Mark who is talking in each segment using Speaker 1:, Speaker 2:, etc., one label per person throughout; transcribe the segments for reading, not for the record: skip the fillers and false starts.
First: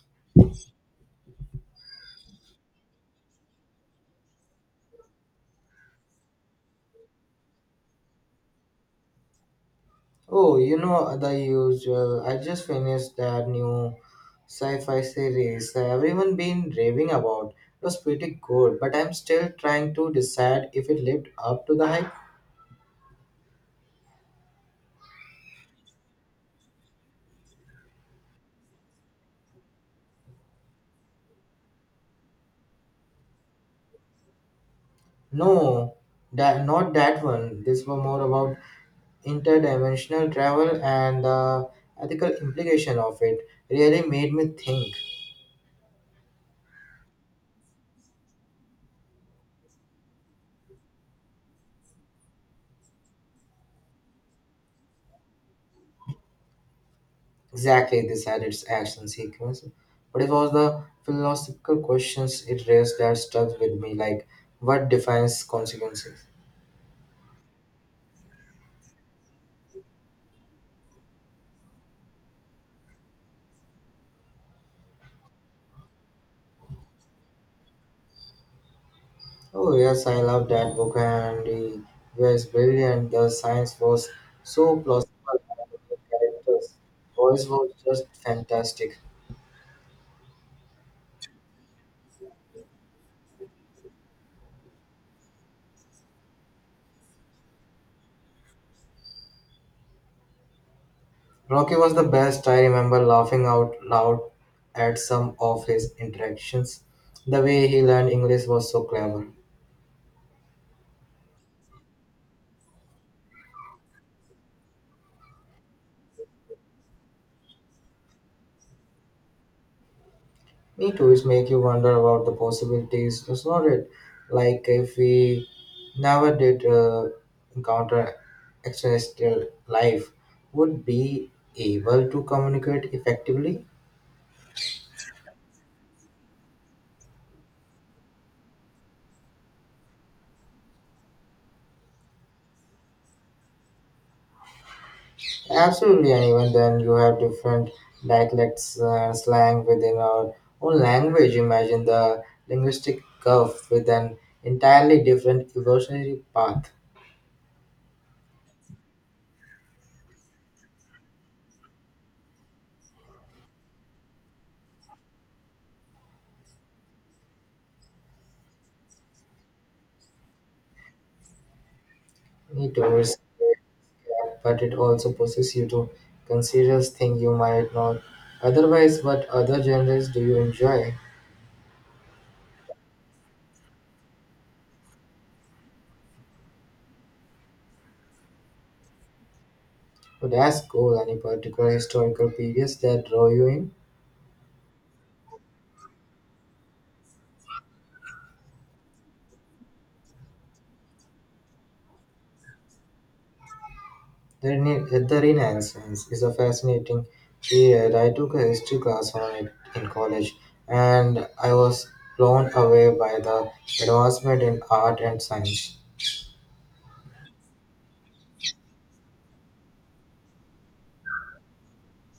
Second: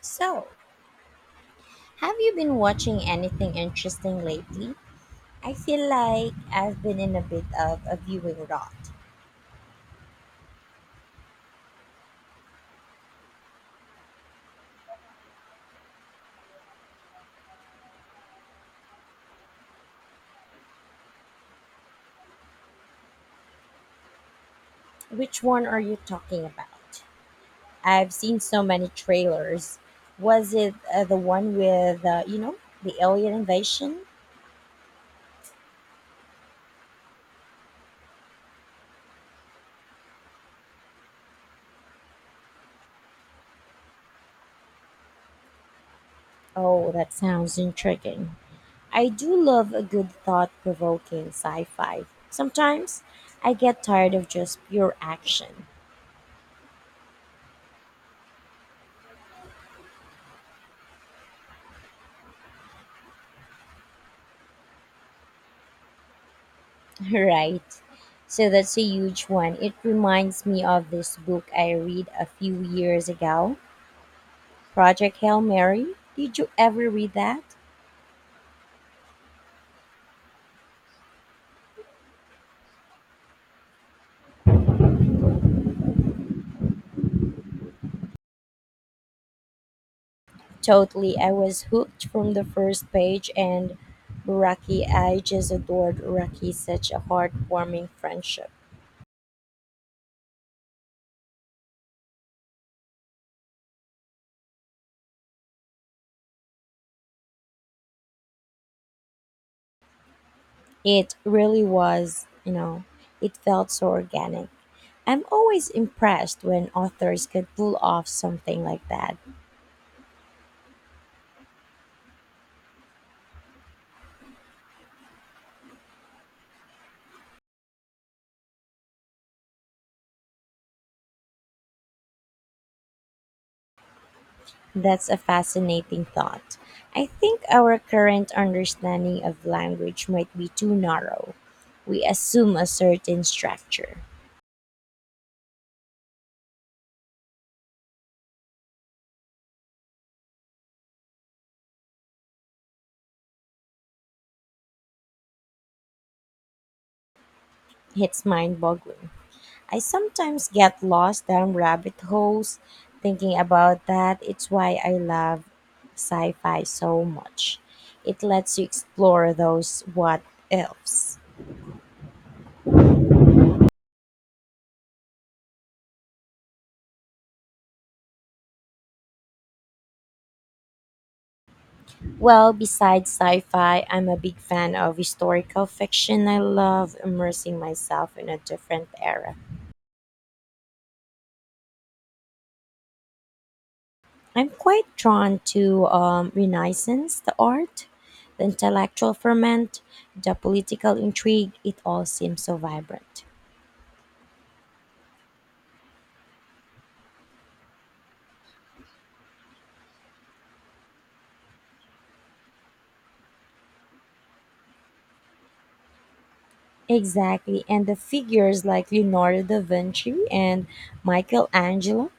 Speaker 1: So, have you been watching anything interesting lately? I feel like I've been in a bit of a viewing rot.
Speaker 2: Oh, you know the usual. I just finished that new sci-fi series that everyone been raving about. It was pretty good, but I'm still trying to decide if it lived up to the hype.
Speaker 1: Which one are you talking about? I've seen so many trailers. Was it the one with, the alien invasion?
Speaker 2: No, that not that one. This was more about interdimensional travel and the ethical implication of it. Really made me think.
Speaker 1: Oh, that sounds intriguing. I do love a good thought provoking sci fi. Sometimes I get tired of just pure action.
Speaker 2: Exactly, this had its action sequence, but it was the philosophical questions it raised that stuck with me, like what defines consequences.
Speaker 1: Right. So that's a huge one. It reminds me of this book I read a few years ago, Project Hail Mary. Did you ever read that?
Speaker 2: Oh yes, I love that book, and it was brilliant. The science was so plausible, and the characters' voice was just fantastic.
Speaker 1: Totally. I was hooked from the first page and Raki, I just adored Raki, such a heartwarming friendship.
Speaker 2: Rocky was the best. I remember laughing out loud at some of his interactions. The way he learned English was so clever.
Speaker 1: It really was, it felt so organic. I'm always impressed when authors could pull off something like that.
Speaker 2: Me too, it make you wonder about the possibilities, does not it? Like if we never did encounter extraterrestrial life, would be able to communicate effectively?
Speaker 1: That's a fascinating thought. I think our current understanding of language might be too narrow. We assume a certain structure.
Speaker 2: Absolutely, and even then you have different dialects, slang within our own language. Imagine the linguistic curve with an entirely different evolutionary path.
Speaker 1: It's mind boggling. I sometimes get lost down rabbit holes thinking about that. It's why I love sci fi so much. It lets you explore those what ifs.
Speaker 2: It does, but it also pushes you to consider things you might not otherwise. What other genres do you enjoy?
Speaker 1: Well, besides sci fi, I'm a big fan of historical fiction. I love immersing myself in a different era.
Speaker 2: But ask cool. Any particular historical periods that draw you in?
Speaker 1: I'm quite drawn to Renaissance, the art, the intellectual ferment, the political intrigue. It all seems so vibrant.
Speaker 2: The Renaissance is a fascinating period. I took a history class on it in college, and I was blown away by the advancement in art and science.
Speaker 1: Exactly. And the figures like Leonardo da Vinci and Michelangelo,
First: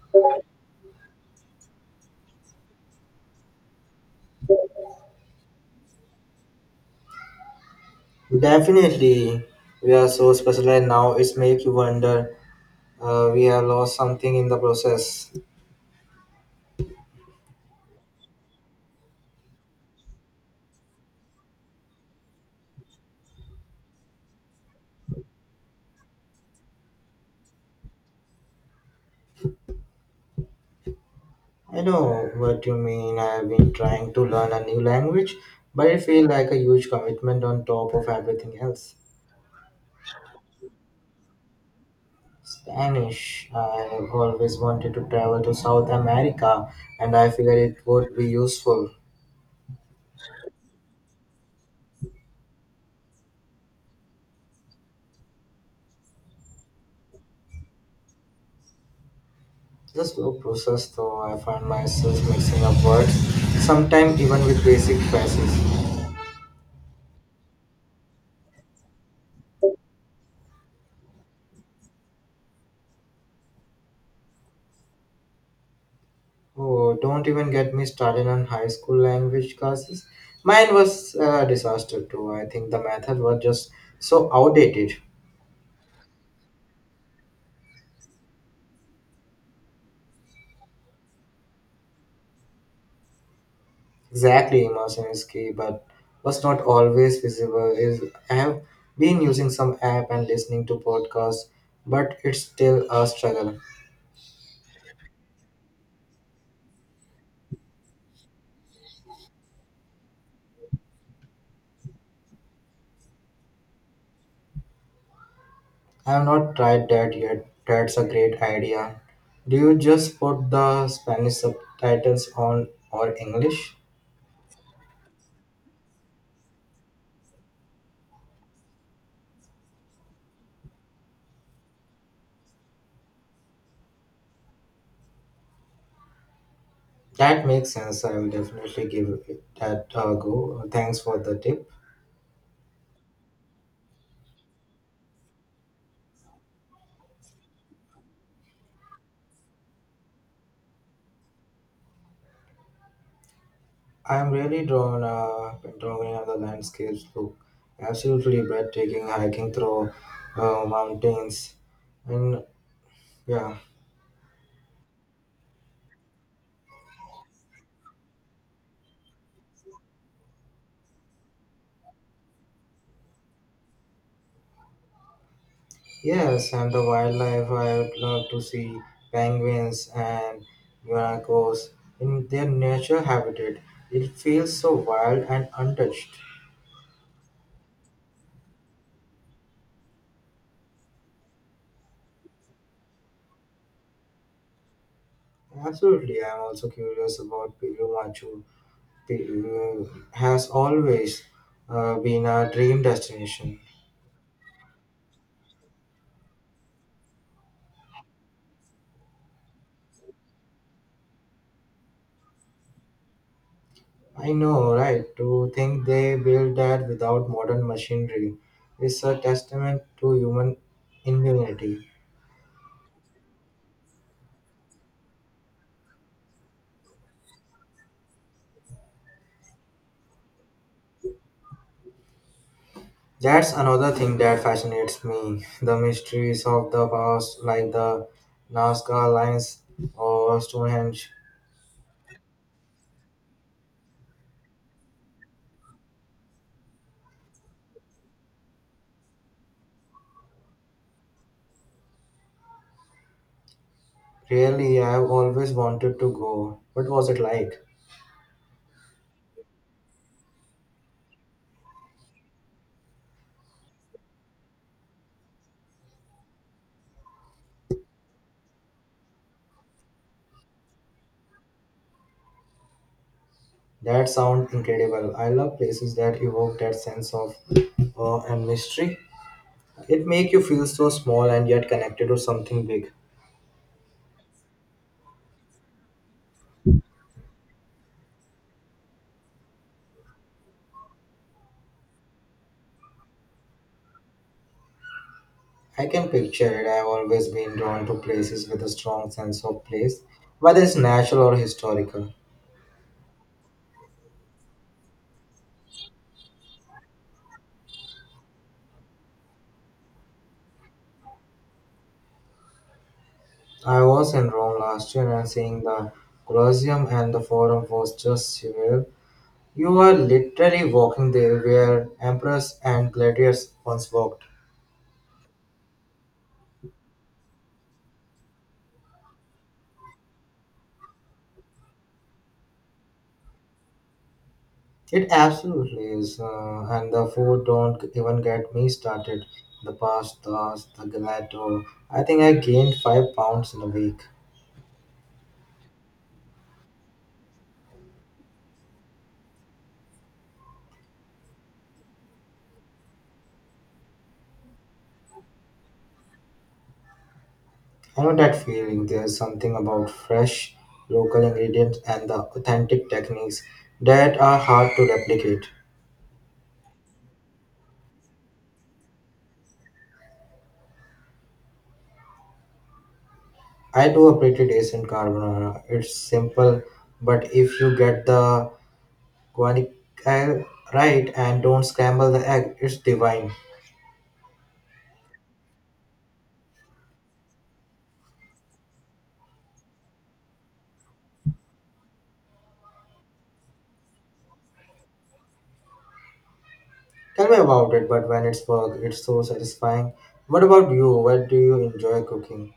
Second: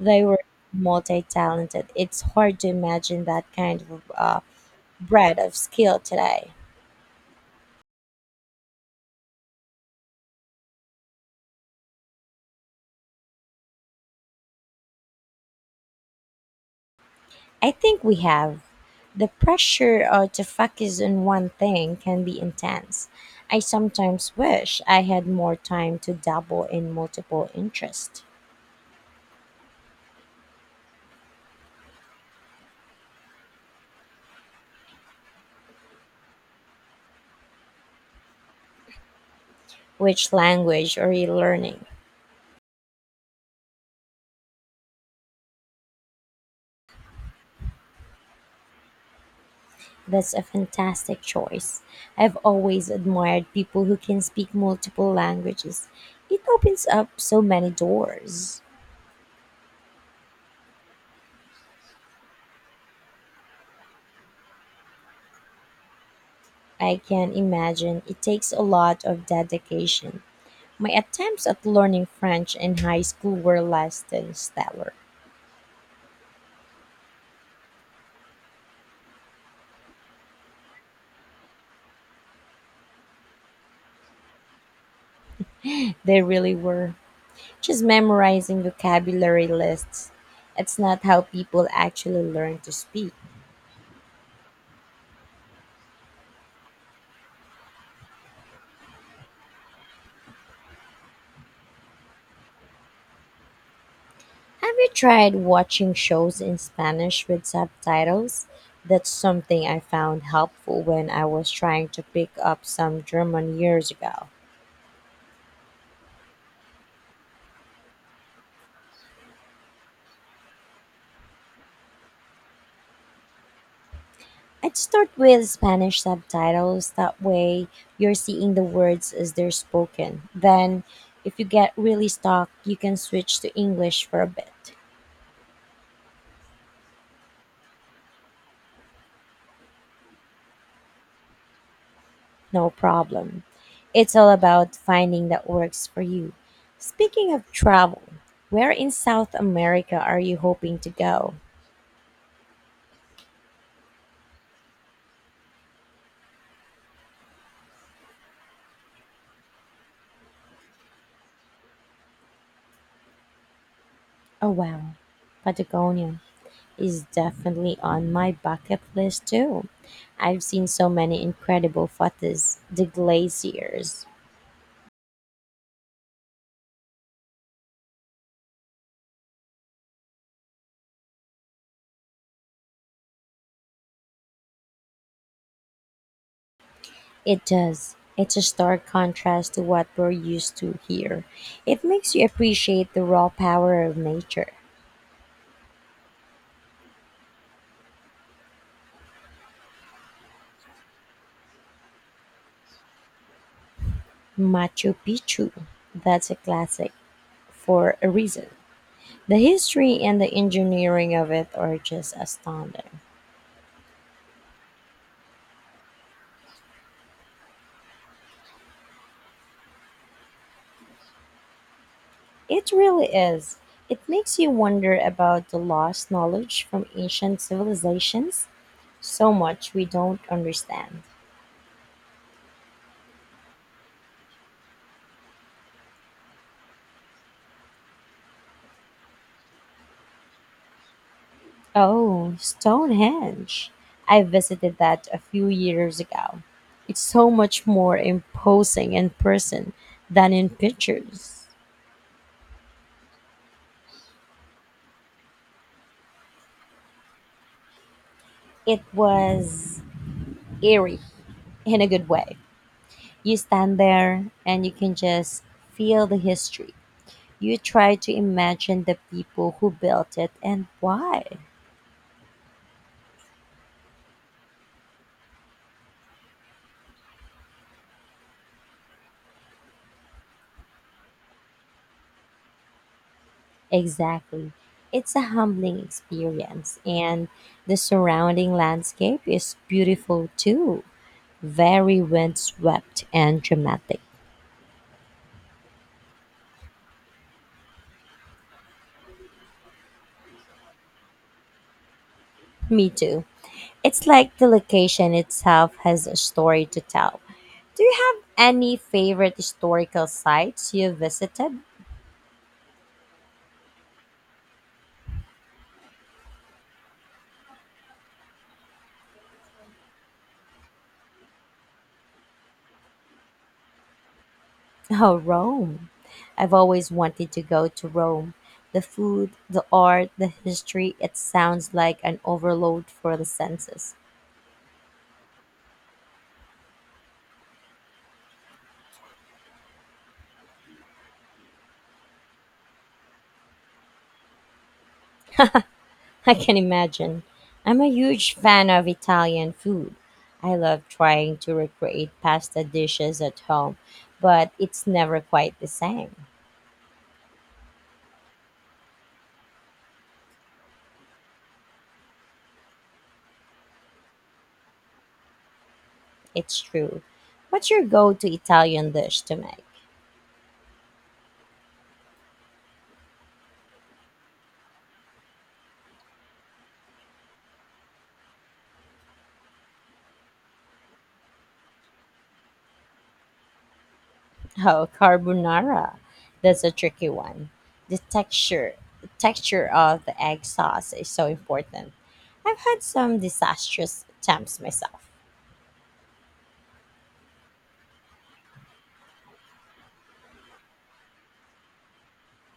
Speaker 1: they were multi talented. It's hard to imagine that kind of breadth of skill today.
Speaker 2: Definitely, we are so specialized now. It's make you wonder. We have lost something in the process.
Speaker 1: I think we have. The pressure to focus on one thing can be intense. I sometimes wish I had more time to dabble in multiple interests.
Speaker 2: I know what you mean. I have been trying to learn a new language, but it feels like a huge commitment on top of everything else.
Speaker 1: Which language are you learning?
Speaker 2: Spanish. I have always wanted to travel to South America, and I figured it would be useful.
Speaker 1: That's a fantastic choice. I've always admired people who can speak multiple languages. It opens up so many doors.
Speaker 2: The slow process, though, I find myself mixing up words, sometimes even with basic phrases.
Speaker 1: I can imagine it takes a lot of dedication. My attempts at learning French in high school were less than stellar.
Speaker 2: Oh, don't even get me started on high school language classes. Mine was a disaster too. I think the method was just so outdated.
Speaker 1: They really were. Just memorizing vocabulary lists. It's not how people actually learn to speak.
Speaker 2: Exactly, immersion is key, but was not always visible. Is I have been using some app and listening to podcasts, but it's still a struggle.
Speaker 1: Have you tried watching shows in Spanish with subtitles? That's something I found helpful when I was trying to pick up some German years ago.
Speaker 2: I have not tried that yet. That's a great idea. Do you just put the Spanish subtitles on or English?
Speaker 1: I'd start with Spanish subtitles, that way you're seeing the words as they're spoken. Then, if you get really stuck, you can switch to English for a bit.
Speaker 2: That makes sense. I will definitely give it that a go. Thanks for the tip.
Speaker 1: No problem. It's all about finding that works for you. Speaking of travel, where in South America are you hoping to go?
Speaker 2: I am really drawn in the landscapes. Look, absolutely breathtaking hiking through mountains, and yeah,
Speaker 1: Oh, wow. Patagonia is definitely on my bucket list too. I've seen so many incredible photos, the glaciers.
Speaker 2: yes, and the wildlife. I would love to see penguins and guanacos in their natural habitat. It feels so wild and untouched.
Speaker 1: It does. It's a stark contrast to what we're used to here. It makes you appreciate the raw power of nature.
Speaker 2: Absolutely, I am also curious about Piru Machu has always been a dream destination.
Speaker 1: Machu Picchu, that's a classic. For a reason. The history and the engineering of it are just astounding.
Speaker 2: I know, right? To think they built that without modern machinery is a testament to human ingenuity.
Speaker 1: It really is. It makes you wonder about the lost knowledge from ancient civilizations. So much we don't understand.
Speaker 2: That's another thing that fascinates me the mysteries of the past, like the Nazca Lines or Stonehenge.
Speaker 1: Oh, Stonehenge. I visited that a few years ago. It's so much more imposing in person than in pictures.
Speaker 2: Really, I've always wanted to go. What was it like?
Speaker 1: It was eerie in a good way. You stand there and you can just feel the history. You try to imagine the people who built it and why.
Speaker 2: That sounds incredible. I love places that evoke that sense of awe and mystery. It make you feel so small and yet connected to something big.
Speaker 1: Exactly. It's a humbling experience, and the surrounding landscape is beautiful too. Very windswept and dramatic.
Speaker 2: I can picture it. I've always been drawn to places with a strong sense of place, whether it's natural or historical.
Speaker 1: Me too. It's like the location itself has a story to tell. Do you have any favorite historical sites you visited?
Speaker 2: I was in Rome last year and seeing the Colosseum and the Forum was just surreal. You are literally walking there where emperors and gladiators once walked.
Speaker 1: Oh, Rome. I've always wanted to go to Rome. The food, the art, the history, it sounds like an overload for the senses.
Speaker 2: It absolutely is, and the food don't even get me started. The pastas, the gelato. I think I gained 5 pounds in a week.
Speaker 1: I can imagine. I'm a huge fan of Italian food. I love trying to recreate pasta dishes at home, but it's never quite the same.
Speaker 2: I know that feeling. There's something about fresh local ingredients and the authentic techniques that are hard to replicate.
Speaker 1: It's true. What's your go to Italian dish to make?
Speaker 2: I do a pretty decent carbonara. It's simple, but if you get the guacamole right and don't scramble the egg, it's divine.
Speaker 1: Oh, carbonara. That's a tricky one. The texture, the texture of the egg sauce is so important. I've had some disastrous attempts myself.
Speaker 2: Tell me about it, but when it's work, it's so satisfying. What about you? What do you enjoy cooking?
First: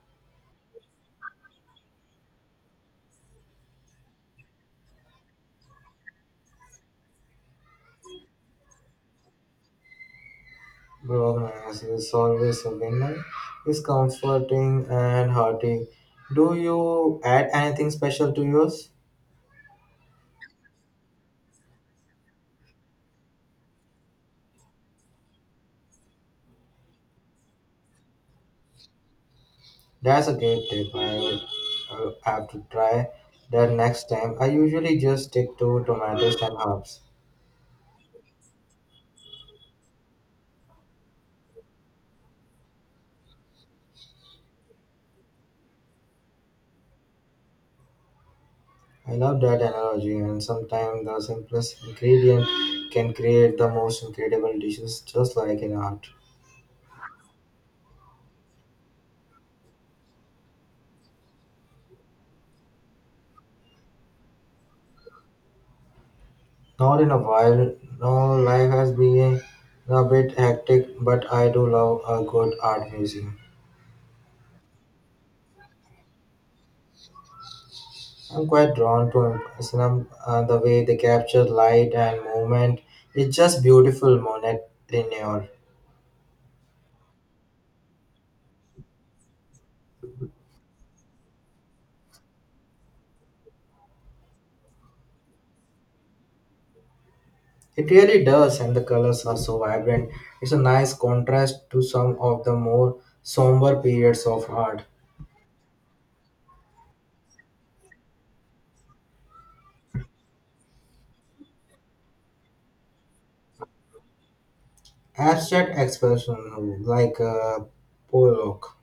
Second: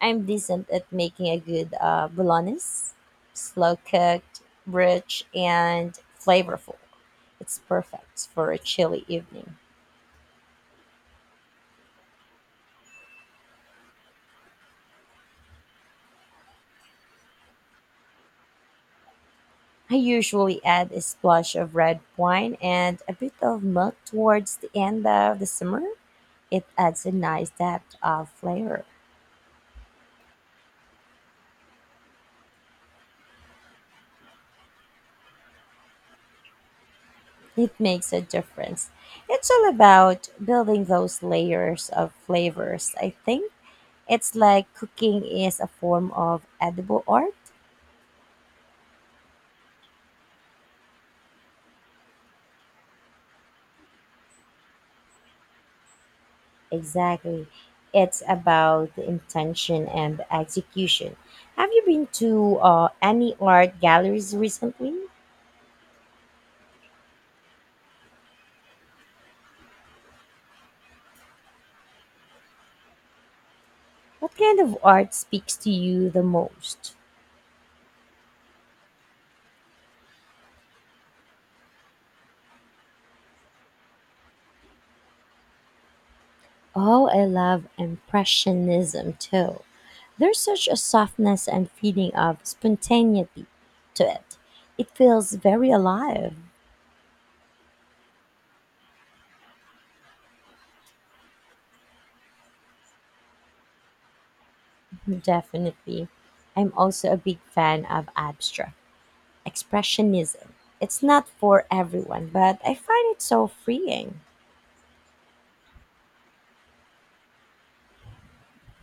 Speaker 1: I'm decent at making a good bolognese, slow cooked, rich, and flavorful. It's perfect for a chilly evening.
Speaker 2: Brokenness is always a winner. It's comforting and hearty. Do you add anything special to yours?
Speaker 1: I usually add a splash of red wine and a bit of milk towards the end of the simmer. It adds a nice depth of flavor.
Speaker 2: That's a great tip. I will have to try that next time. I usually just stick to tomatoes and herbs.
Speaker 1: It makes a difference. It's all about building those layers of flavors, I think. It's like cooking is a form of edible art.
Speaker 2: I love that analogy, and sometimes the simplest ingredient can create the most incredible dishes, just like in art.
Speaker 1: Exactly. It's about the intention and the execution. Have you been to any art galleries recently?
Speaker 2: Not in a while. No, life has been a bit hectic, but I do love a good art museum.
Speaker 1: What kind of art speaks to you the most?
Speaker 2: I'm quite drawn to him. Islam, the way they capture light and movement. It's just beautiful, Monet Lenoir.
Speaker 1: Oh, I love Impressionism too. There's such a softness and feeling of spontaneity to it. It feels very alive,
Speaker 2: It really does, and the colors are so vibrant. It's a nice contrast to some of the more somber periods of art.
Speaker 1: definitely. I'm also a big fan of abstract expressionism. It's not for everyone, but I find it so freeing.
Speaker 2: Abstract expression, like Pollock.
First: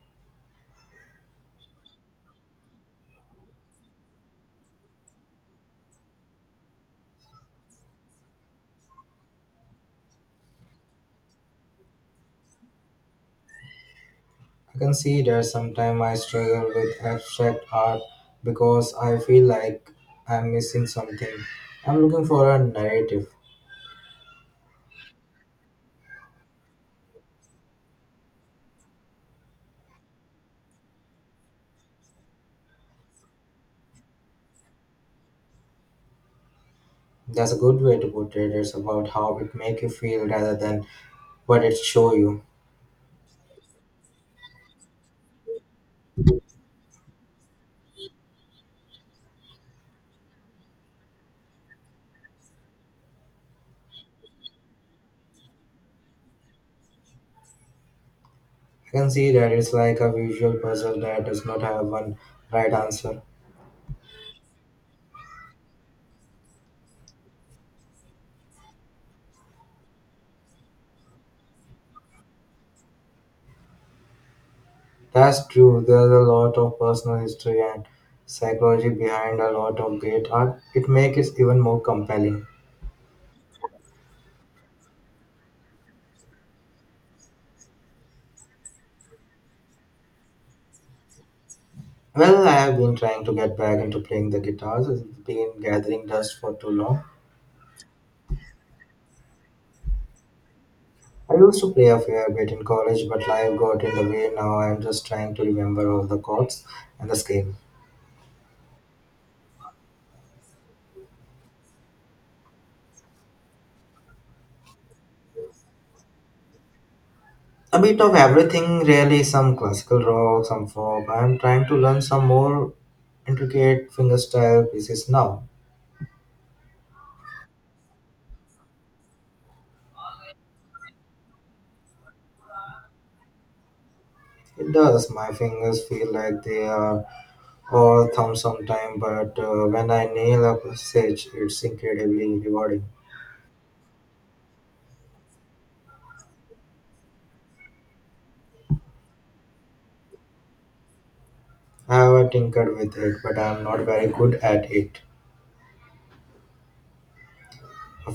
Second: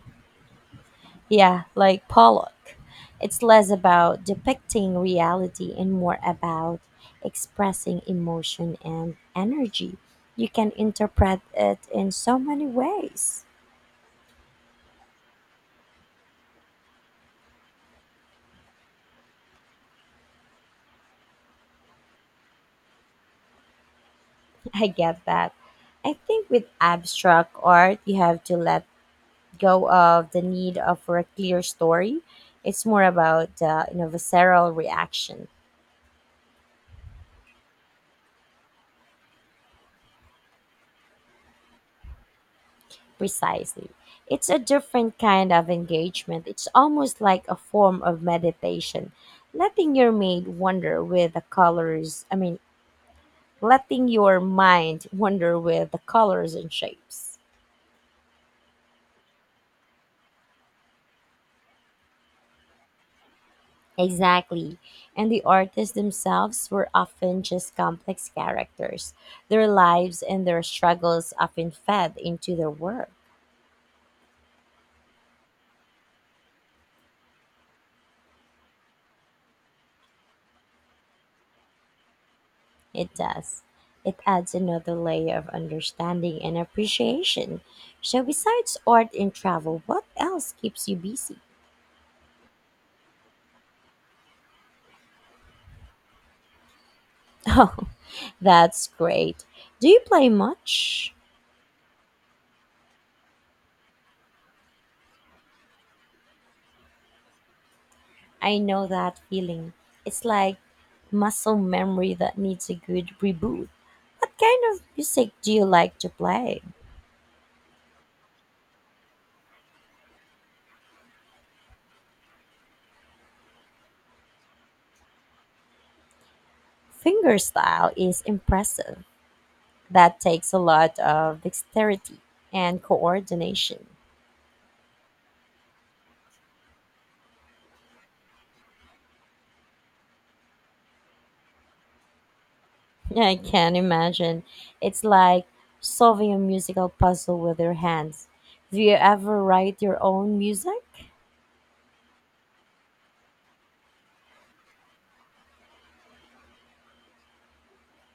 Speaker 1: Yeah, like Pollock. It's less about depicting reality and more about expressing emotion and energy. You can interpret it in so many ways.
Speaker 2: I can see that sometimes I struggle with abstract art because I feel like I'm missing something. I'm looking for a narrative.
Speaker 1: I get that. I think with abstract art, you have to let go of the need of for a clear story. It's more about visceral reaction.
Speaker 2: That's a good way to put it. It's about how it make you feel rather than what it show you.
Speaker 1: Precisely. It's a different kind of engagement. It's almost like a form of meditation. Letting your mind wander with the colors, I mean, letting your mind wander with the colors and shapes.
Speaker 2: I can see that it's like a visual puzzle that does not have one right answer.
Speaker 1: Exactly. And the artists themselves were often just complex characters. Their lives and their struggles often fed into their work.
Speaker 2: That's true. There's a lot of personal history and psychology behind a lot of great art. It makes it even more compelling.
Speaker 1: It does. It adds another layer of understanding and appreciation. So, besides art and travel, what else keeps you busy?
Speaker 2: Well, I have been trying to get back into playing the guitars. It's been gathering dust for too long.
Speaker 1: Oh, that's great. Do you play much?
Speaker 2: I used to play a fair bit in college, but life got in the way. Now I'm just trying to remember all the chords and the scale.
Speaker 1: I know that feeling. It's like muscle memory that needs a good reboot. What kind of music do you like to play?
Speaker 2: A bit of everything, really. Some classical rock, some folk. I'm trying to learn some more intricate fingerstyle pieces now.
Speaker 1: Fingerstyle is impressive. That takes a lot of dexterity and coordination.
Speaker 2: It does. My fingers feel like they are all thumbs sometimes, but when I nail a passage, it's incredibly rewarding.
Speaker 1: I can imagine. It's like solving a musical puzzle with your hands. Do you ever write your own music?
Speaker 2: I have tinkered with it, but I'm not very good at it. I